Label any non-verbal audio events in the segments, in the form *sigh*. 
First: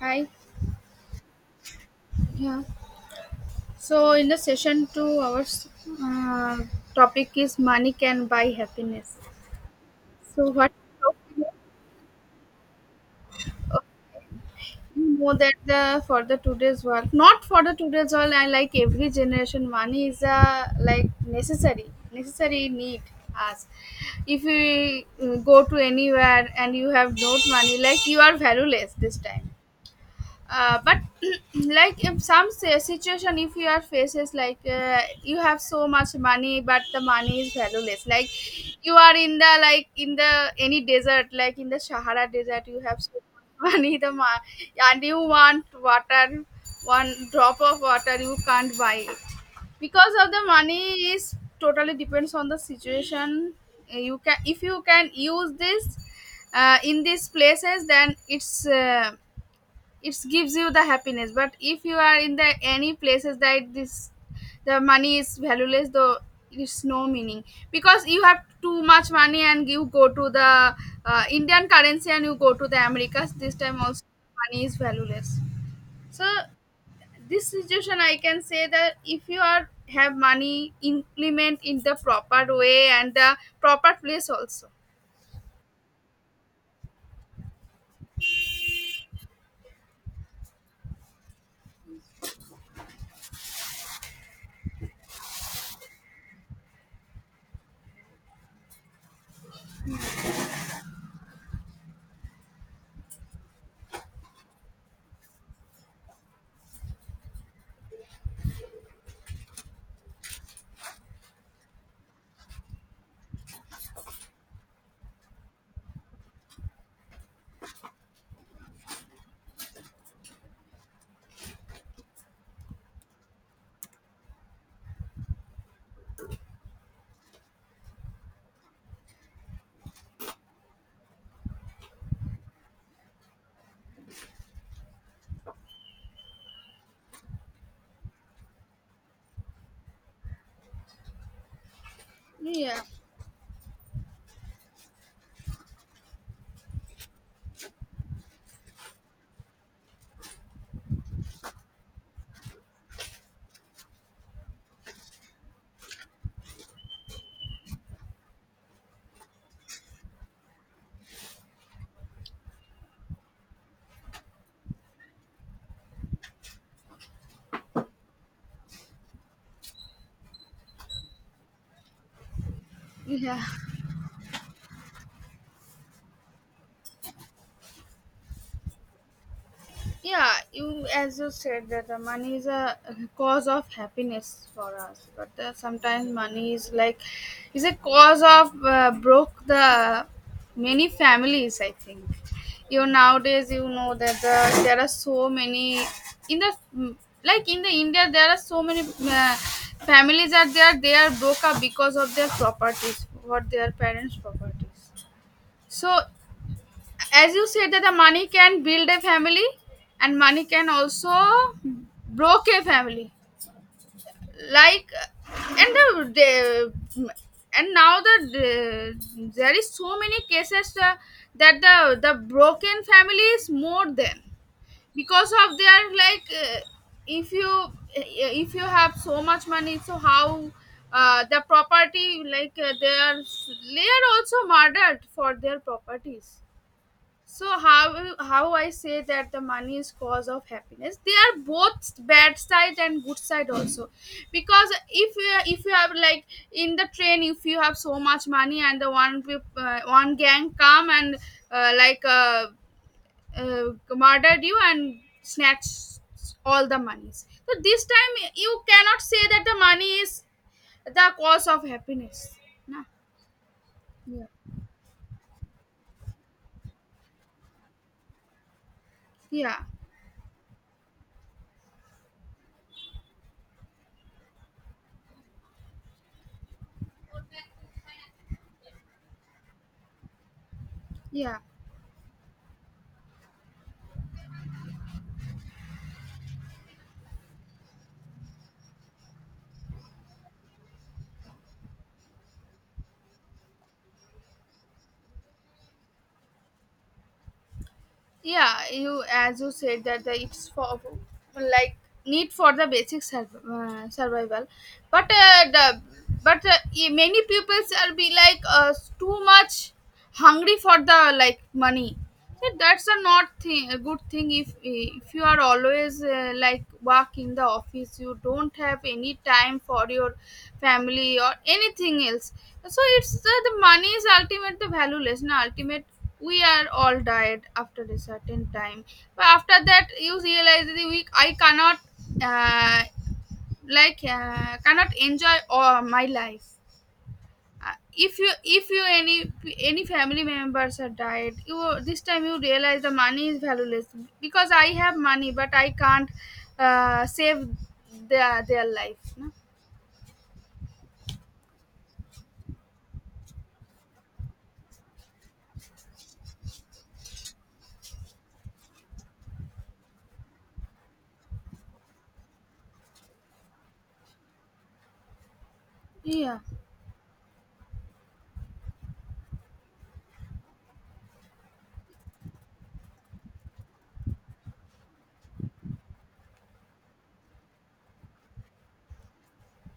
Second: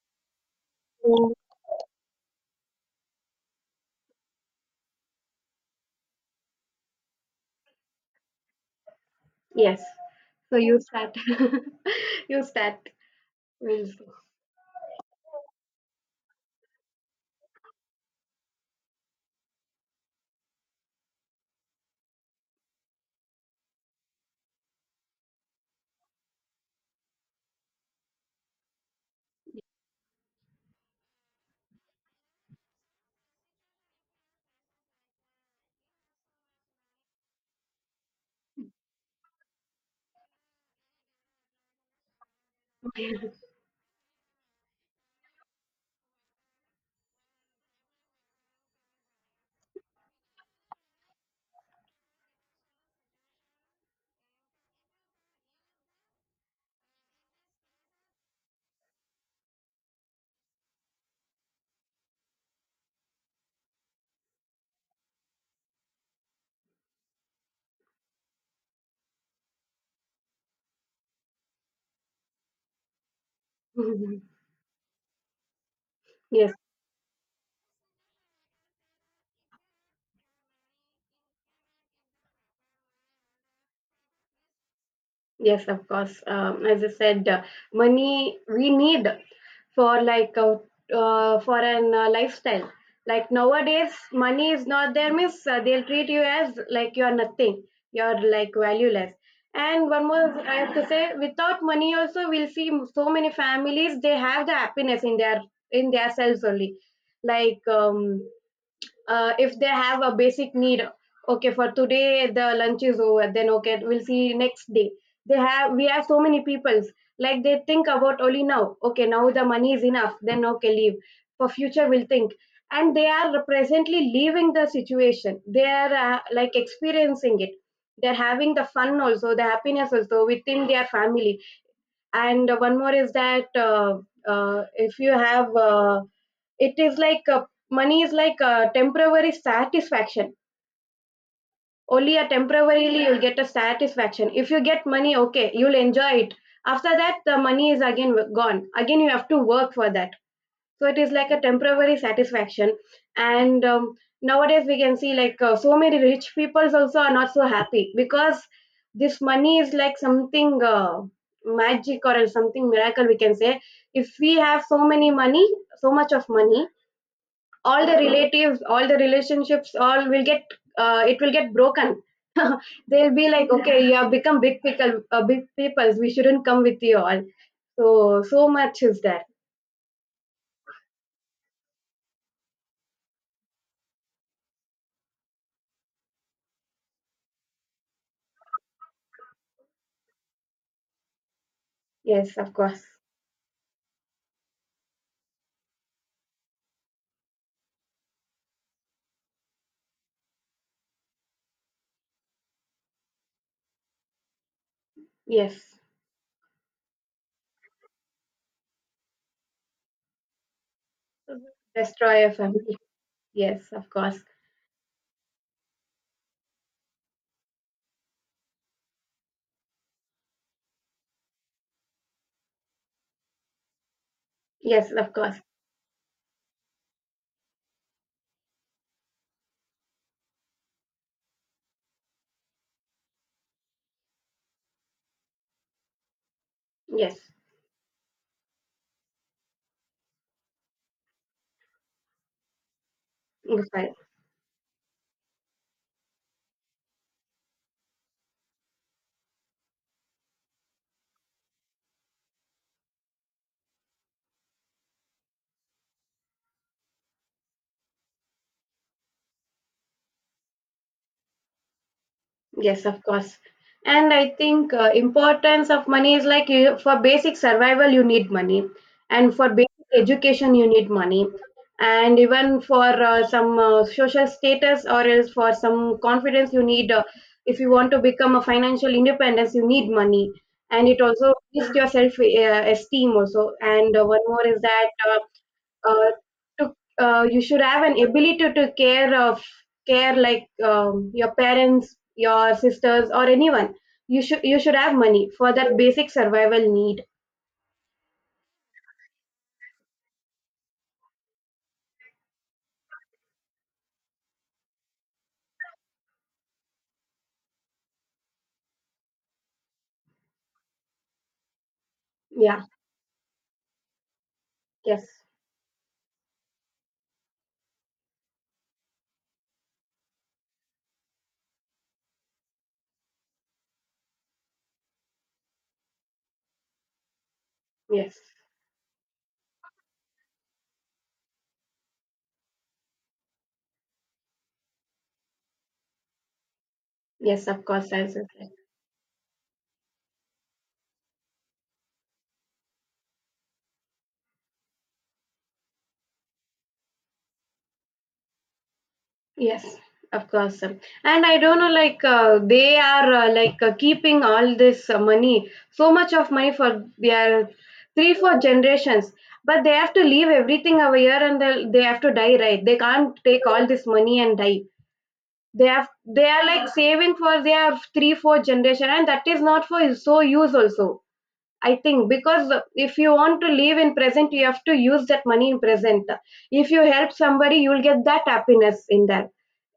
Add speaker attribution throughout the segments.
Speaker 1: Hi.
Speaker 2: So
Speaker 1: Yeah. So in the session two, our uh, topic is money can buy happiness.
Speaker 2: yes,
Speaker 1: So
Speaker 2: so
Speaker 1: what
Speaker 2: you start.
Speaker 1: you
Speaker 2: *laughs* You start. with-
Speaker 1: know that the for the today's world, not for the today's world. I like every generation. Money is a like necessary need us. If you go to anywhere and you have not money, like you are valueless this time. But *clears throat* like in some situation if you are faces like you have so much money but the money is valueless. Like you are in the like in the any desert, like in the Sahara Desert, you have so
Speaker 2: *laughs*
Speaker 1: much *laughs* money, the and you want water. One drop of water you can't buy it because of the money is totally depends on the situation. You can if you can use this in these places, then it's uh, it gives you the happiness. But if you are in the any places that this, the money is valueless though, it's no meaning. Because you have too much money and you go to the Indian currency, and you go to the Americas, this time also money is valueless. So
Speaker 2: yes,
Speaker 1: this situation I can say that if you are have money, implement in the proper way and the proper place also.
Speaker 2: yes, of course. As I said, money we need for like for an lifestyle. Like nowadays, money is not there means they'll treat you as like you are nothing. You're like valueless. And one more, I have to say, without money also, we'll see so many families. They have the happiness in their selves only. Like if they have a basic need, okay for today the lunch is over, then okay we'll see next day. They have we have so many peoples like they think about only now, okay now the money is enough, then okay leave, for future we'll think. And they are presently leaving the situation, they are like experiencing it. They're having the fun also, the happiness also within their family. And one more is that, if you have it is like money is like a temporary satisfaction. Only a
Speaker 1: Yeah,
Speaker 2: temporarily you'll get a satisfaction, if you get money okay you'll enjoy it. After that the money is again gone, again you have to work for that. So it is like a temporary satisfaction. And nowadays we can see like so many rich peoples also are not so happy, because this money is like something magic or something miracle we can say. If we have so many money, so much of money, all the relatives, all the relationships, all will get, it will get broken. *laughs* They'll be
Speaker 1: yeah,
Speaker 2: like, okay you have become big people, big peoples, we shouldn't come with you all. So so much is there.
Speaker 1: yeah, you as you said that the money is a cause of happiness for us. But sometimes money is like is a cause of broke the many families, I think.
Speaker 2: Yes of course.
Speaker 1: You nowadays you know that there are so many in the like in the India there are so many families, that they are broke up because of their properties, what their parents properties.
Speaker 2: Yes.
Speaker 1: So as you said that the money can build a family, and money can also
Speaker 2: Destroy a
Speaker 1: broke a
Speaker 2: family.
Speaker 1: family.
Speaker 2: Yes of course.
Speaker 1: Like, and the and now the there is so many cases that the broken family is more than,
Speaker 2: Yes of
Speaker 1: because
Speaker 2: course.
Speaker 1: of their like if you uh, if you have so much money, so how the property like they are also murdered for their properties.
Speaker 2: Yes.
Speaker 1: So how I say that the money is cause of happiness? They are both bad side and good side
Speaker 2: It's.
Speaker 1: also, because if you have like in the train, if you have so much money and the one gang come and like uh, murdered you and snatch all the monies. So this time you cannot say that the money is the cause of happiness. Nah.
Speaker 2: Yes, of course. And
Speaker 1: Yeah.
Speaker 2: I think importance of money is like you, for basic survival you need money, and for
Speaker 1: Yeah.
Speaker 2: basic education you need money, and even for some social status or else for some confidence you need. If you want to become a financial independence, you need money, and it also
Speaker 1: Yeah.
Speaker 2: boosts your self esteem also. And one more is that. Uh, to You should have an ability to care of, care like your parents, your sisters, or anyone. You should have money for that basic survival need.
Speaker 1: Yeah, you as you said that the it's for, like, need for the basic survival. But uh, the but uh, e- many peoples are be like too much hungry for the like money. So
Speaker 2: Yeah.
Speaker 1: that's a not thing, a good thing. if
Speaker 2: Yes.
Speaker 1: if you are always like work in the office, you don't have any time for your family or anything else. So it's the money is ultimate the valueless na ultimate, we are all tired after a
Speaker 2: Yes.
Speaker 1: certain time. But after that you realize the week I cannot uh, like cannot enjoy all my life.
Speaker 2: Yes of
Speaker 1: Uh,
Speaker 2: course.
Speaker 1: if
Speaker 2: Answer.
Speaker 1: you if you any family members are died, you this time you realize the money is valueless. Because I have money but I can't save their life, no?
Speaker 2: Yes, of course. And I don't know, like they are like keeping all this money, so much of money for their three, four generations. But they have to leave everything over here, and they have to die, right? They can't take all this money and die. They
Speaker 1: Yeah,
Speaker 2: are like saving for their three, four generation, and that is not for so use also. I think because if you want to live in present, you have to use that money in present. If you help somebody, you'll get that happiness in that.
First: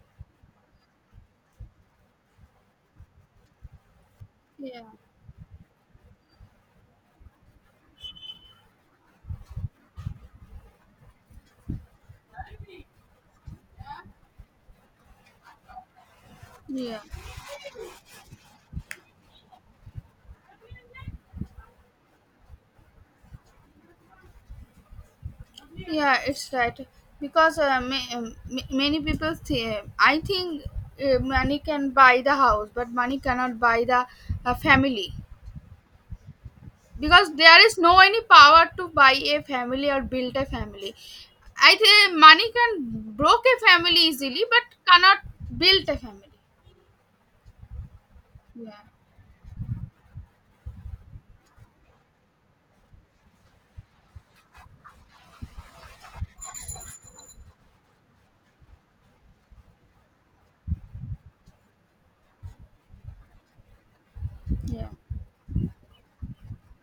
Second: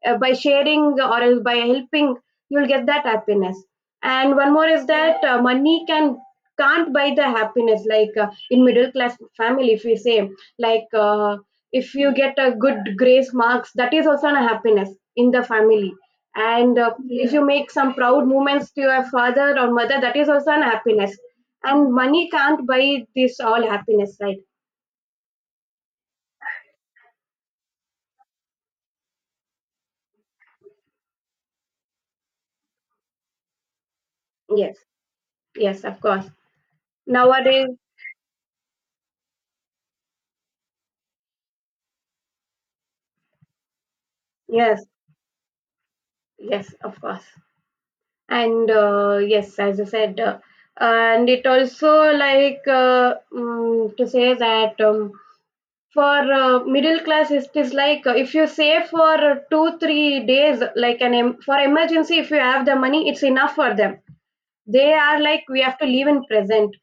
Speaker 2: By sharing or else by helping, you'll get that happiness. And one more is
Speaker 1: yeah,
Speaker 2: that money can't buy the happiness. Like in middle class family, if we say like if you get a good grace marks, that is also a happiness in the family. And
Speaker 1: yeah.
Speaker 2: if you make some proud moments to your father or mother, that is also an happiness. And money can't buy this all happiness, right?
Speaker 1: Yeah, it's right. Because many people think, I think money can buy the house, but money cannot buy the
Speaker 2: Yes.
Speaker 1: family.
Speaker 2: Yes of course.
Speaker 1: Because there
Speaker 2: Nowadays.
Speaker 1: is no any power to buy a family or build a family. I think money can broke a family easily, but
Speaker 2: Yes.
Speaker 1: cannot build a family.
Speaker 2: Yes of course. And
Speaker 1: Yeah,
Speaker 2: yes as I said. And it also like to say that for middle class it is like if you save for 2 3 days like an for emergency, if you have the money it's enough for them.
Speaker 1: yeah,
Speaker 2: They are like we have to live in present.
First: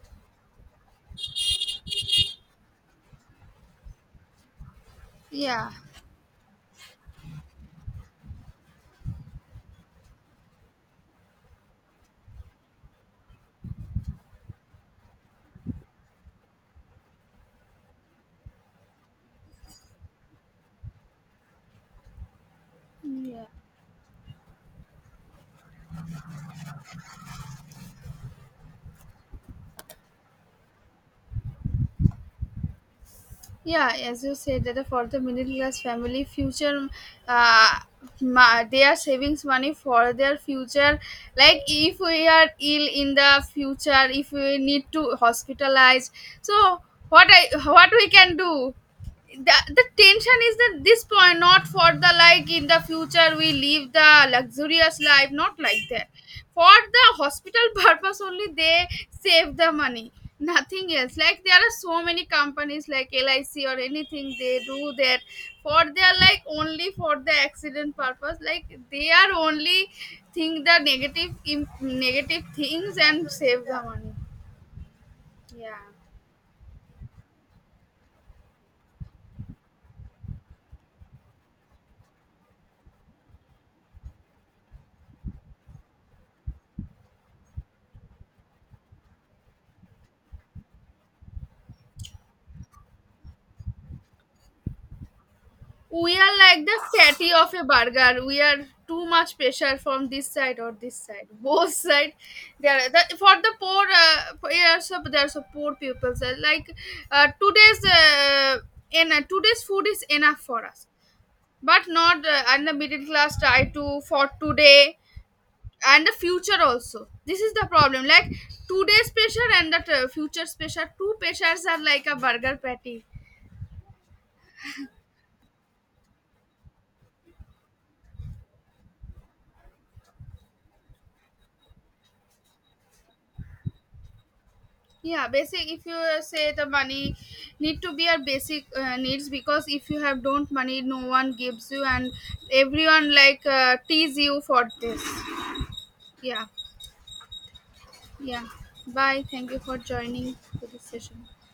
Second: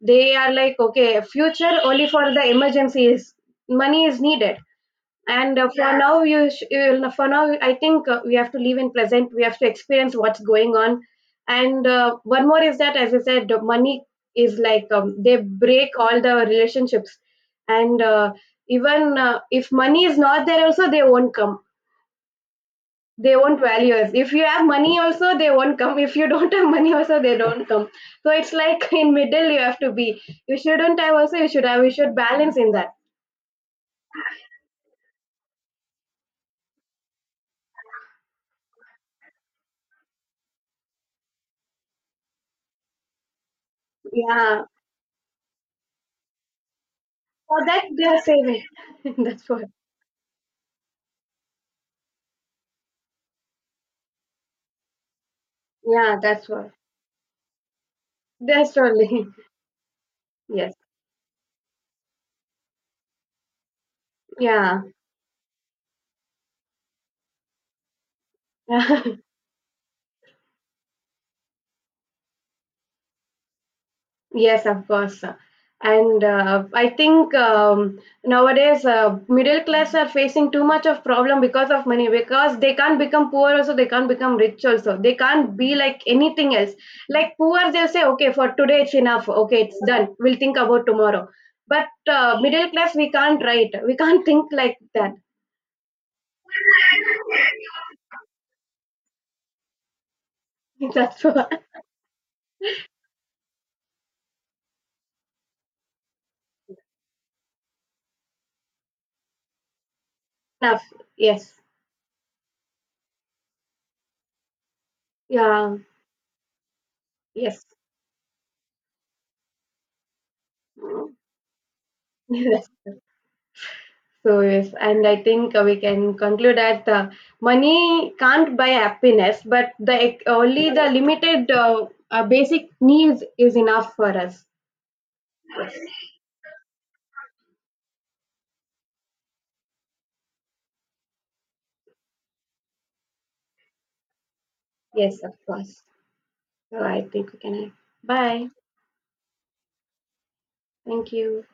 Speaker 2: They are like okay future only for the emergencies money is needed. And
Speaker 1: yeah,
Speaker 2: for. Yeah. now you, sh- you will- For now I think we have to live in present. We have to experience what's going on. And one more is that as I said the money is like they break all the relationships. And even if money is not there also they won't come, they
Speaker 1: yeah.
Speaker 2: won't value us. If you have money also they won't come, if you don't have money also they don't come. So it's like *laughs* in middle you have to be, you shouldn't have also, you should have, you should balance in that.
Speaker 1: Yeah, as you said that for the middle class family future, uh, they are savings money for their future. Like if we are ill in the future, if we
Speaker 2: Yeah.
Speaker 1: need to hospitalize, so
Speaker 2: For that
Speaker 1: what
Speaker 2: they
Speaker 1: we
Speaker 2: are
Speaker 1: can do.
Speaker 2: saving. *laughs* That's
Speaker 1: the,
Speaker 2: what.
Speaker 1: the tension is that this point, not for the like in the future we live the luxurious life, not like that.
Speaker 2: Yeah, that's what.
Speaker 1: For the hospital *laughs* purpose only
Speaker 2: That's
Speaker 1: they
Speaker 2: only.
Speaker 1: save the money,
Speaker 2: *laughs* Yes.
Speaker 1: nothing else. Like there are so many companies like LIC or anything, they
Speaker 2: Yeah.
Speaker 1: do that for their like only for the accident purpose. Like they
Speaker 2: *laughs*
Speaker 1: are only think the negative things and save the money.
Speaker 2: Yes, of course.
Speaker 1: Yeah.
Speaker 2: And I think nowadays middle class are facing too much of problem because of money, because they can't become poor also, they can't become rich also, they can't be like anything else. Like poor they'll say okay for today it's enough, okay it's done, we'll think about tomorrow. But middle class we can't right, we can't *laughs* think like that.
Speaker 1: We are like the fatty of a burger. We are too much pressure from this side or
Speaker 2: *laughs*
Speaker 1: this
Speaker 2: That's
Speaker 1: side. *laughs*
Speaker 2: what.
Speaker 1: Both side, they are for the poor. Yeah, so there are so poor people. So like today's in today's food is enough for
Speaker 2: Enough.
Speaker 1: us,
Speaker 2: Yes.
Speaker 1: but not and the middle class try to for today
Speaker 2: Yeah.
Speaker 1: and the future also. This is
Speaker 2: Yes.
Speaker 1: the problem. Like today's pressure and the future's pressure. Two pressures are like a burger
Speaker 2: *laughs* Yes.
Speaker 1: patty.
Speaker 2: So yes, and I think we can conclude that money can't buy happiness, but the only the limited basic needs is enough for us.
Speaker 1: Yeah, basic if you say the money need to be our basic needs, because if you have don't money, no one gives you, and everyone like tease you for this.
Speaker 2: Yes, of course.
Speaker 1: Yeah.
Speaker 2: So I think we can.
Speaker 1: Yeah.
Speaker 2: Bye.
Speaker 1: Bye, thank you for joining to this
Speaker 2: Thank
Speaker 1: session.
Speaker 2: you.